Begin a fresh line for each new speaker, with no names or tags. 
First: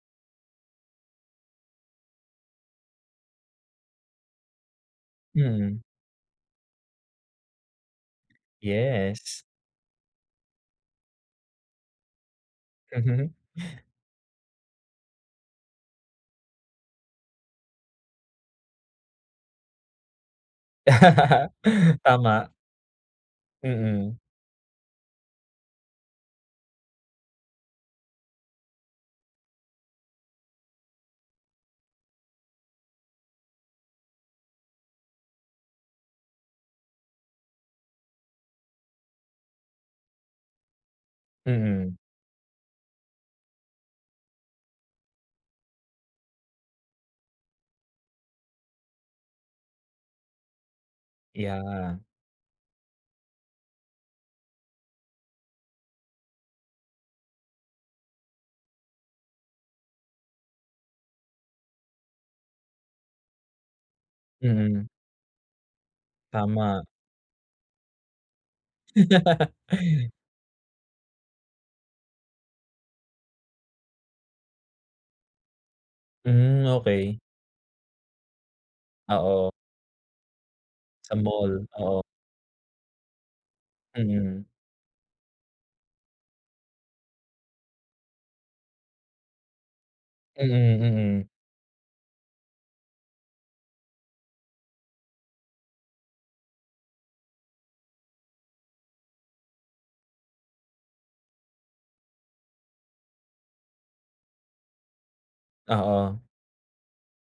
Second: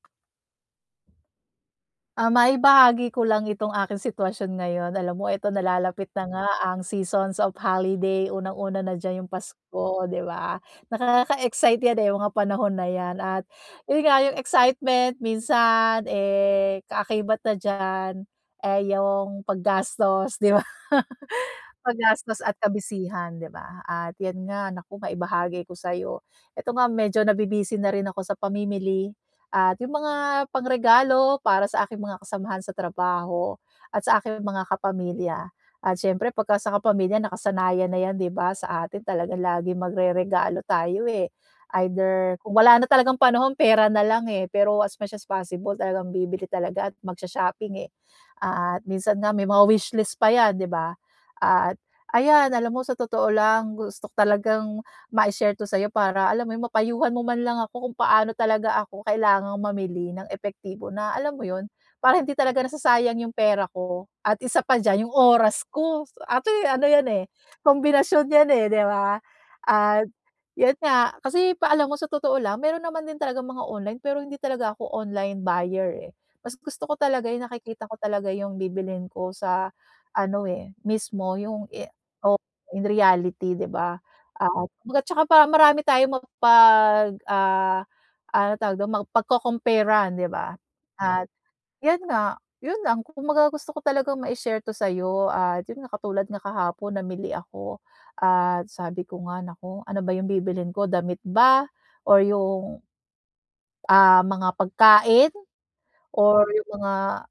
Ah, maibahagi ko lang itong aking sitwasyon ngayon. Alam mo eto
Mm.
nalalapit na nga ang seasons of holiday, unang-una na diyan 'yong
Yes.
Pasko, 'di ba? Nakaka-excite 'yan, eh, mga panahon na 'yan.
Mhm.
At 'yon nga, 'yong excitement minsan, eh, kaakibat na diyan ay 'yong paggastos, 'di ba? Paggastos
Tama.
at ka-busy-han, 'di ba, at
Mm.
'yan nga naku, maibahagi ko sa'yo. Ito nga medyo nabi-busy na rin ako sa pamimili at 'yong mga pangregalo para sa aking mga kasamahan sa trabaho at sa aking mga kapamilya. At siyempre pagka sa kapamilya nakasanayan na 'yan, 'di ba, sa atin talagang laging magreregalo tayo, eh.
Mm.
Either kung wala na talagang panahon, pera na lang, eh. Pero as much as possible talagang bibili talaga at mag-sho-shopping, eh. At minsan nga may mga wishlist pa 'yan, 'di ba?
Kaya
At
nga.
ayan alam mo sa totoo lang gusto ko talagang mai-share 'to sa'yo para, alam mo 'yon, mapayuhan mo man lang ako kung paano talaga ako kailangang mamili ng epektibo na, alam mo 'yon, para hindi talaga nasasayang 'yong pera ko. At isa pa
Mm.
diyan, 'yong oras ko. So actually
Tama.
ano 'yan, eh, kombinasyon 'yan, eh, 'di ba? At 'yon nga kasi pa alam mo sa totoo lang, meron naman din talagang mga online, pero hindi talaga ako online buyer, eh. Mas
Hmm,
gusto ko
okey.
talaga 'yong nakikita ko talaga 'yong bibilhin ko
Oo.
sa ano, eh,
Sa
mismo
mall?
'yong, eh,
Oo.
oh, in reality, 'di ba?
Mm.
At kumbaga 'tsaka para marami tayong mapag ah, ano tawag do'n? Mapagco-compare-an, 'di ba?
Mm,
At
mm.
'yon nga. 'Yon lang. Kumbaga gusto ko talagang mai-share to sa'yo at 'yon nga, katulad nga kahapon namili ako. At sabi ko nga, "Naku, ano ba 'yong bibilhin ko? Damit ba? Or yung" ah mga pagkain?
Oo.
Or 'yong mga